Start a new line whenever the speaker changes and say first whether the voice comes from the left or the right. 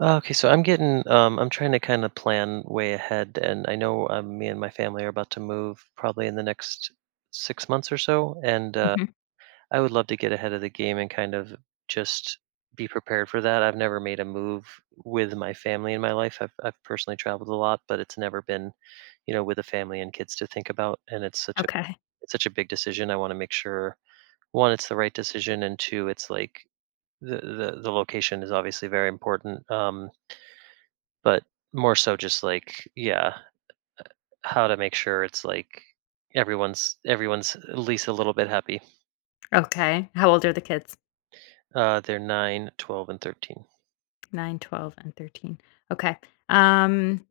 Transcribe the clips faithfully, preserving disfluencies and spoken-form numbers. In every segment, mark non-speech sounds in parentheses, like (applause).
right: Uh, Okay, so I'm getting, um, I'm trying to kind of plan way ahead, and I know um, me and my family are about to move probably in the next six months or so, and uh,
left: Mhm.
right: I would love to get ahead of the game and kind of just be prepared for that. I've never made a move with my family in my life. I've, I've personally traveled a lot, but it's never been, you know, with a family and kids to think about, and it's such a
left: Okay.
right: it's such a big decision. I want to make sure one, it's the right decision, and two, it's like the the, the location is obviously very important. Um, but more so just like, yeah, how to make sure it's like everyone's everyone's at least a little bit happy.
left: Okay. How old are the kids?
right: Uh, they're nine, twelve, and thirteen.
left: Nine, twelve, and thirteen. Okay. Um,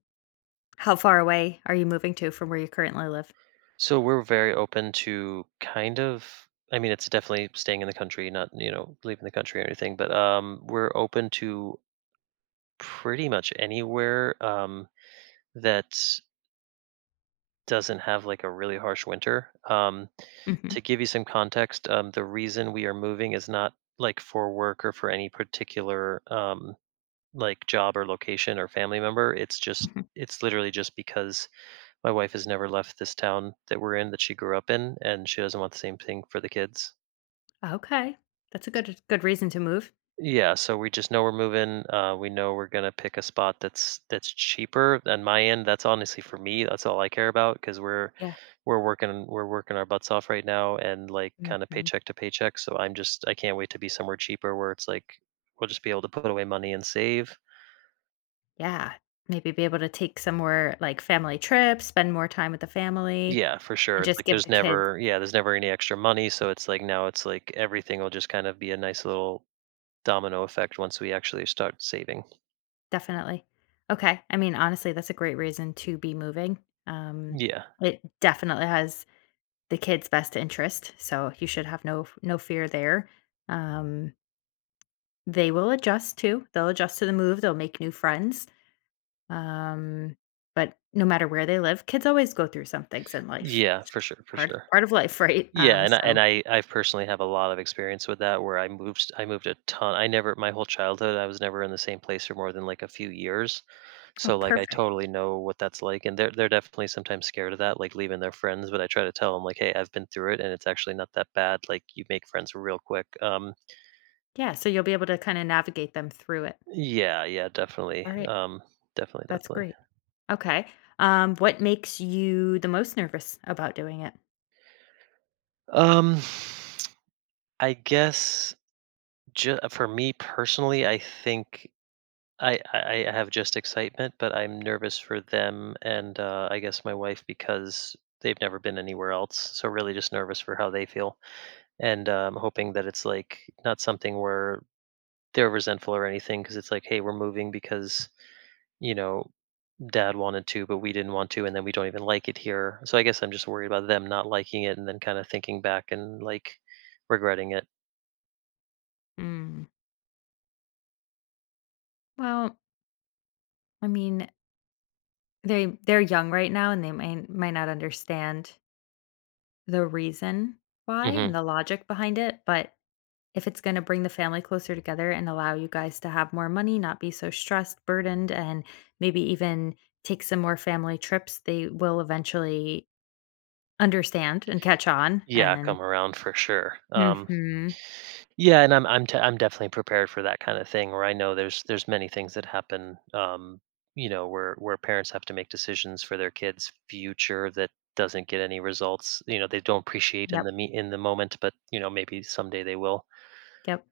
left: how far away are you moving to from where you currently live?
right: So we're very open to kind of, I mean, it's definitely staying in the country, not, you know, leaving the country or anything, but um we're open to pretty much anywhere um that doesn't have like a really harsh winter. Um
left: Mhm.
right: to give you some context, um the reason we are moving is not like for work or for any particular um like job or location or family member. It's just
left: Mhm.
right: it's literally just because my wife has never left this town that we're in that she grew up in, and she doesn't want the same thing for the kids.
left: Okay. That's a
right: S-
left: good good reason to move.
right: Yeah, so we just know we're moving. Uh, we know we're gonna pick a spot that's that's cheaper. On my end, that's honestly for me. That's all I care about because we're
left: Yeah.
right: we're working we're working our butts off right now and like kind of
left: Mhm.
right: paycheck to paycheck. So I'm just I can't wait to be somewhere cheaper where it's like we'll just be able to put away money and save.
left: Yeah. Maybe be able to take somewhere like family trips, spend more time with the family,
right: Yeah, for sure.
left: and
right: It's
left: just
right: like
left: give
right: there's
left: the kids
right: never yeah, there's never any extra money, so it's like now it's like everything will just kind of be a nice little domino effect once we actually start saving.
left: definitely. Okay. I mean, honestly, that's a great reason to be moving. Um,
right: Yeah.
left: it definitely has the kid's best interest, so you should have no no fear there. Um, they will adjust too, they'll adjust to the move, they'll make new friends, um, but no matter where they live, kids always go through some things in life.
right: Yeah,
left: It's
right: for
left: just
right: sure, for
left: part
right: sure.
left: part of life, (laughs) right?
right: Yeah,
left: Um,
right: and I, and
left: so
right: I I personally have a lot of experience with that where I moved I moved a ton. I never My whole childhood I was never in the same place for more than like a few years.
left: Oh,
right: So like I
left: perfect.
right: totally know what that's like and they're they're definitely sometimes scared of that like leaving their friends, but I try to tell them like, hey, I've been through it and it's actually not that bad. Like, you make friends real quick. Um
left: Yeah, so you'll be able to kinda navigate them through it.
right: Yeah, yeah, definitely.
left: Alright.
right: Um, definitely,
left: That's
right: definitely.
left: great. Okay. Um, what makes you the most nervous about doing it?
right: Um, (sighs) I guess ju- uh, for me personally, I think I, I I have just excitement, but I'm nervous for them and uh, I guess my wife because they've never been anywhere else. So really, just nervous for how they feel, and um, hoping that it's like not something where they're resentful or anything, because it's like, hey, we're moving because you know dad wanted to, but we didn't want to, and then we don't even like it here. So I guess I'm just worried about them not liking it and then kind of thinking back and like regretting it.
left: Mm. Well, I mean, they they're young right now, and they might might not understand the reason why and
right: hmm
left: the logic behind it, but if it's going to bring the family closer together and allow you guys to have more money, not be so stressed, burdened, and maybe even take some more family trips, they will eventually understand and catch on.
right: Yeah,
left: And
right: come around for sure. Um,
left: hmm,
right: yeah, and I'm I'm t- I'm definitely prepared for that kind of thing, where I know there's there's many things that happen. Um, you know, where where parents have to make decisions for their kids' future that doesn't get any results. You know, they don't appreciate in
left: yep,
right: the me in the moment, but you know maybe someday they will.
left: yep,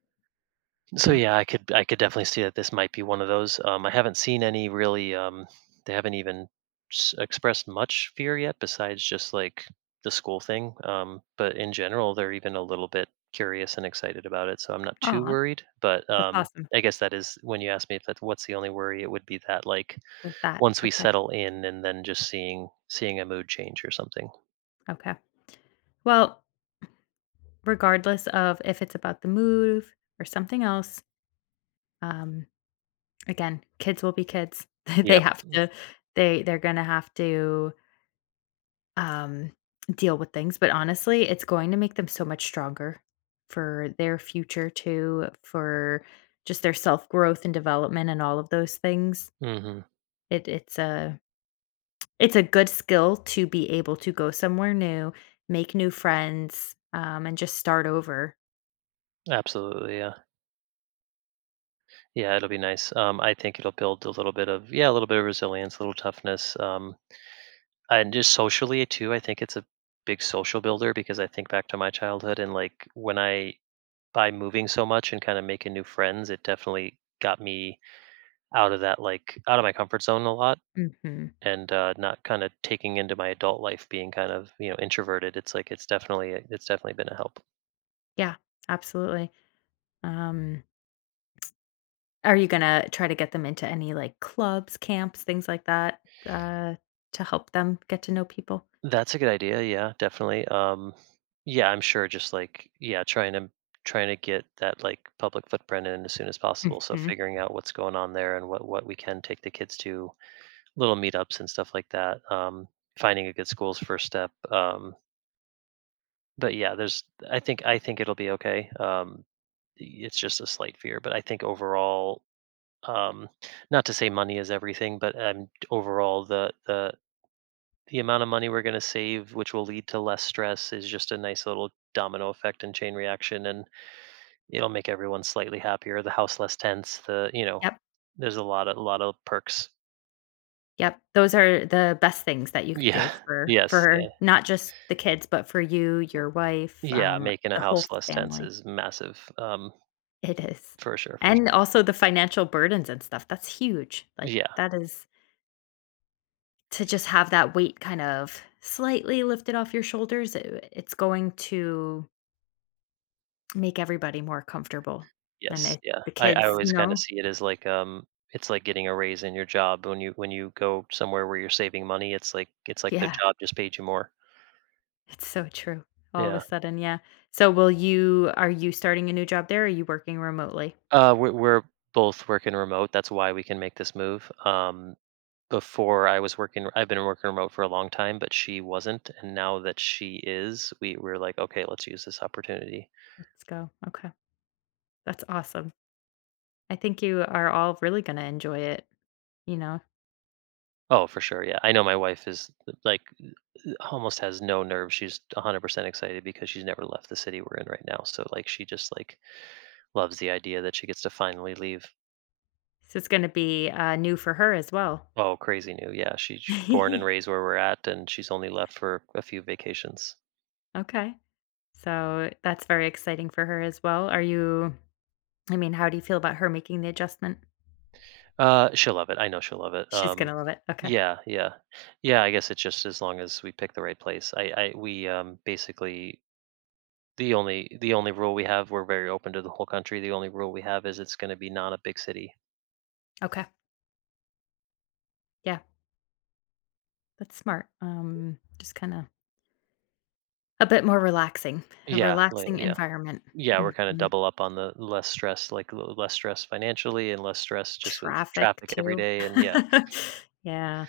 right: So
left: yeah.
right: yeah, I could I could definitely see that this might be one of those. Um, I haven't seen any really. Um, they haven't even s- expressed much fear yet, besides just like the school thing. Um, but in general, they're even a little bit curious and excited about it. So I'm not too
left: Aw,
right: worried. But
left: that's
right: um,
left: awesome.
right: I guess that is when you ask me if that's what's the only worry, it would be that like
left: With that,
right: once we
left: okay,
right: settle in and then just seeing seeing a mood change or something.
left: okay. Well, regardless of if it's about the move or something else, um, again, kids will be kids. (laughs) They
right: Yep.
left: have to. They they're gonna have to um, deal with things, but honestly, it's going to make them so much stronger for their future too, for just their self growth and development and all of those things.
right: hmm
left: It it's a it's a good skill to be able to go somewhere new, make new friends, um, and just start over.
right: Absolutely. Yeah. Yeah, it'll be nice. Um, I think it'll build a little bit of yeah, a little bit of resilience, a little toughness, um, and just socially too. I think it's a big social builder because I think back to my childhood and like when I by moving so much and kind of making new friends, it definitely got me out of that like out of my comfort zone a lot
left: Hmm.
right: and uh, not kind of taking into my adult life being kind of you know introverted. It's like it's definitely it's definitely been a help.
left: Yeah, absolutely. Um, are you gonna try to get them into any like clubs, camps, things like that, uh, to help them get to know people?
right: That's a good idea. Yeah, definitely. Um, yeah, I'm sure. Just like, yeah, trying to trying to get that like public footprint in as soon as possible. So
left: Hmm.
right: figuring out what's going on there and what what we can take the kids to little meetups and stuff like that. Um, finding a good school's first step. Um, but yeah, there's. I think I think it'll be okay. Um, it's just a slight fear, but I think overall, um, not to say money is everything, but um, overall the the the amount of money we're going to save, which will lead to less stress, is just a nice little domino effect and chain reaction, and it'll make everyone slightly happier. The house less tense. The you know,
left: Yep.
right: there's a lot of a lot of perks.
left: Yep, those are the best things that you could
right: Yeah.
left: do
right: (laughs)
left: for
right: Yes. Yeah.
left: for not just the kids, but for you, your wife,
right: Yeah.
left: um,
right: Making a
left: the whole
right: house less tense
left: family.
right: is massive. Um,
left: It is.
right: for sure. For
left: And
right: sure.
left: also the financial burdens and stuff, that's huge, like,
right: Yeah.
left: that is to just have that weight kind of slightly lifted off your shoulders, it it's going to make everybody more comfortable, and
right: Yes.
left: it
right: Yeah.
left: the
right: I, I
left: kids, you
right: always kind of
left: know
right: see it as like um, it's like getting a raise in your job when you when you go somewhere where you're saving money. It's like it's like the
left: Yeah,
right: job just paid you more.
left: it's so true. All of a
right: Yeah.
left: sudden, yeah. So will you are you starting a new job there, or are you working remotely?
right: Uh, we're we're both working remote. That's why we can make this move. Um, before I was working, I've been working remote for a long time, but she wasn't, and now that she is, we we're like, okay, let's use this opportunity.
left: Let's go. Okay. That's awesome. I think you are all really going to enjoy it. You know,
right: Oh, for sure, yeah. I know my wife is like almost has no nerve. She's one hundred percent excited because she's never left the city we're in right now. So like, she just like loves the idea that she gets to finally leave.
left: this is going to be uh, new for her as well.
right: Oh, crazy new. Yeah, she's born and
left: (laughs)
right: raised where we're at, and she's only left for a few vacations.
left: Okay. So that's very exciting for her as well. Are you, I mean, how do you feel about her making the adjustment?
right: Uh, she'll love it. I know she'll love it.
left: She's going
right: Um,
left: to love it. Okay.
right: yeah, yeah, yeah. I guess it's just as long as we pick the right place. I, I, we, um, basically the only the only rule we have. We're very open to the whole country. The only rule we have is it's going to be not a big city.
left: Okay. Yeah. That's smart. Um, just kind of a bit more relaxing, a
right: Yeah, like,
left: relaxing
right: yeah,
left: environment.
right: yeah. We're kind of
left: Mhm.
right: double up on the less stress, like l- less stress financially and less stress just with
left: Traffic
right: traffic every
left: too.
right: day. And yeah,
left: (laughs) Yeah,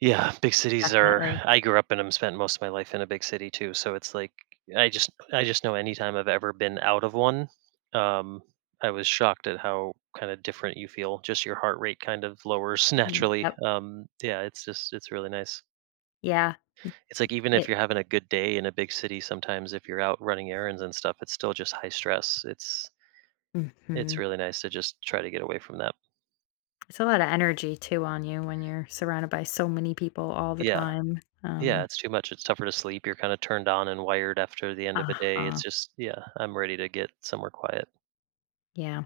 right: yeah, big cities are
left: definitely.
right: I grew up in 'em, spent most of my life in a big city too, so it's like I just I just know anytime I've ever been out of one, um, I was shocked at how kinda different you feel, just your heart rate kind of lowers (laughs)
left: Mm.
right: naturally,
left: Yep.
right: um, yeah, it's just it's really nice.
left: Yeah.
right: It's like even if
left: It,
right: you're having a good day in a big city, sometimes if you're out running errands and stuff, it's still just high stress, it's it's
left: hmm.
right: really nice to just try to get away from that.
left: It's a lot of energy too on you when you're surrounded by so many people all the
right: Yeah.
left: time.
right: Yeah,
left: Um,
right: it's too much. It's tougher to sleep. You're kind of turned on and wired after the end of a day.
left: uh-huh.
right: It's just, yeah, I'm ready to get somewhere quiet.
left: Yeah.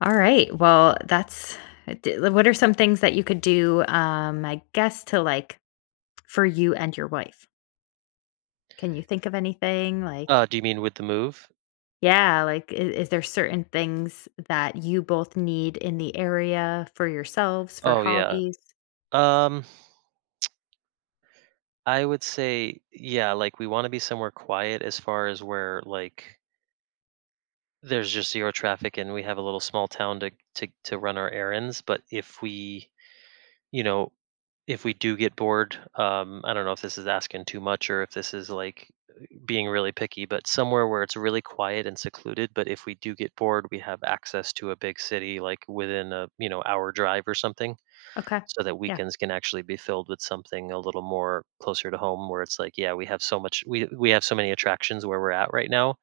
left: All right. Well, that's d- what are some things that you could do, um, I guess, to like for you and your wife? Can you think of anything like,
right: Uh, do you mean with the move?
left: yeah, like is, is there certain things that you both need in the area for yourselves, for
right: Oh, yeah.
left: hobbies?
right: Um, I would say, yeah. Like we want to be somewhere quiet as far as where like there's just zero traffic and we have a little small town to to to run our errands. But if we, you know, if we do get bored, um, I don't know if this is asking too much or if this is like being really picky, but somewhere where it's really quiet and secluded. But if we do get bored, we have access to a big city, like within a you know hour drive or something,
left: Okay.
right: so that
left: Yeah.
right: weekends can actually be filled with something a little more closer to home, where it's like, yeah, we have so much, we we have so many attractions where we're at right now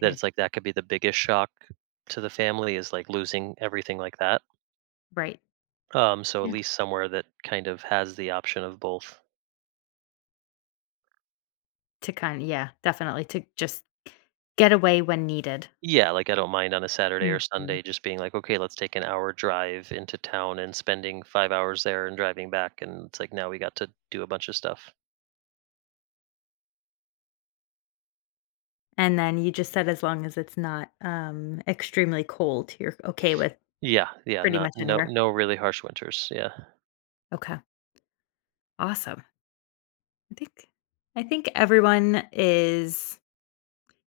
right: that it's like that could be the biggest shock to the family is like losing everything like that.
left: Right.
right: Um, so at least somewhere that kind of has the option of both.
left: To kind of yeah, definitely to just get away when needed.
right: Yeah, like I don't mind on a Saturday or (laughs)
left: Mhm.
right: Sunday just being like, okay, let's take an hour drive into town and spending five hours there and driving back. And it's like now we got to do a bunch of stuff.
left: And then you just said as long as it's not, um, extremely cold, you're okay with
right: Yeah, yeah,
left: pretty
right: not,
left: much
right: no,
left: anywhere.
right: no really harsh winters. Yeah.
left: Okay, awesome. I think I think everyone is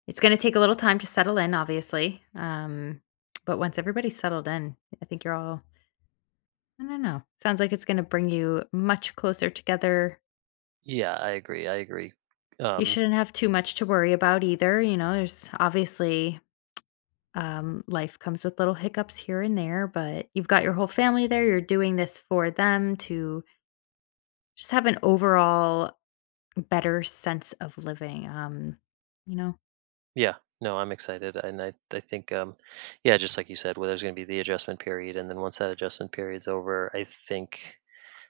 left: it's gonna take a little time to settle in, obviously, um, but once everybody's settled in, I think you're all I don't know, sounds like it's gonna bring you much closer together.
right: Yeah, I agree. I agree.
left: You
right: Um
left: shouldn't have too much to worry about either, you know, there's obviously um, life comes with little hiccups here and there, but you've got your whole family there. You're doing this for them to just have an overall better sense of living. Um, you know?
right: yeah, no, I'm excited. And I I think um yeah, just like you said, where there's gonna be the adjustment period and then once that adjustment period's over, I think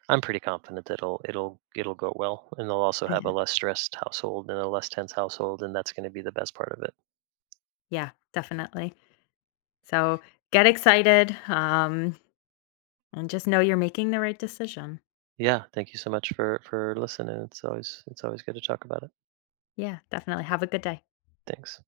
right: I'm pretty confident that it'll it'll it'll go well, and they'll also have a
left: Yeah,
right: less stressed household and a less tense household, and that's going to be the best part of it.
left: yeah, definitely. So get excited um, and just know you're making the right decision.
right: Yeah, thank you so much for for listening. It's always it's always good to talk about it.
left: Yeah, definitely. Have a good day.
right: Thanks.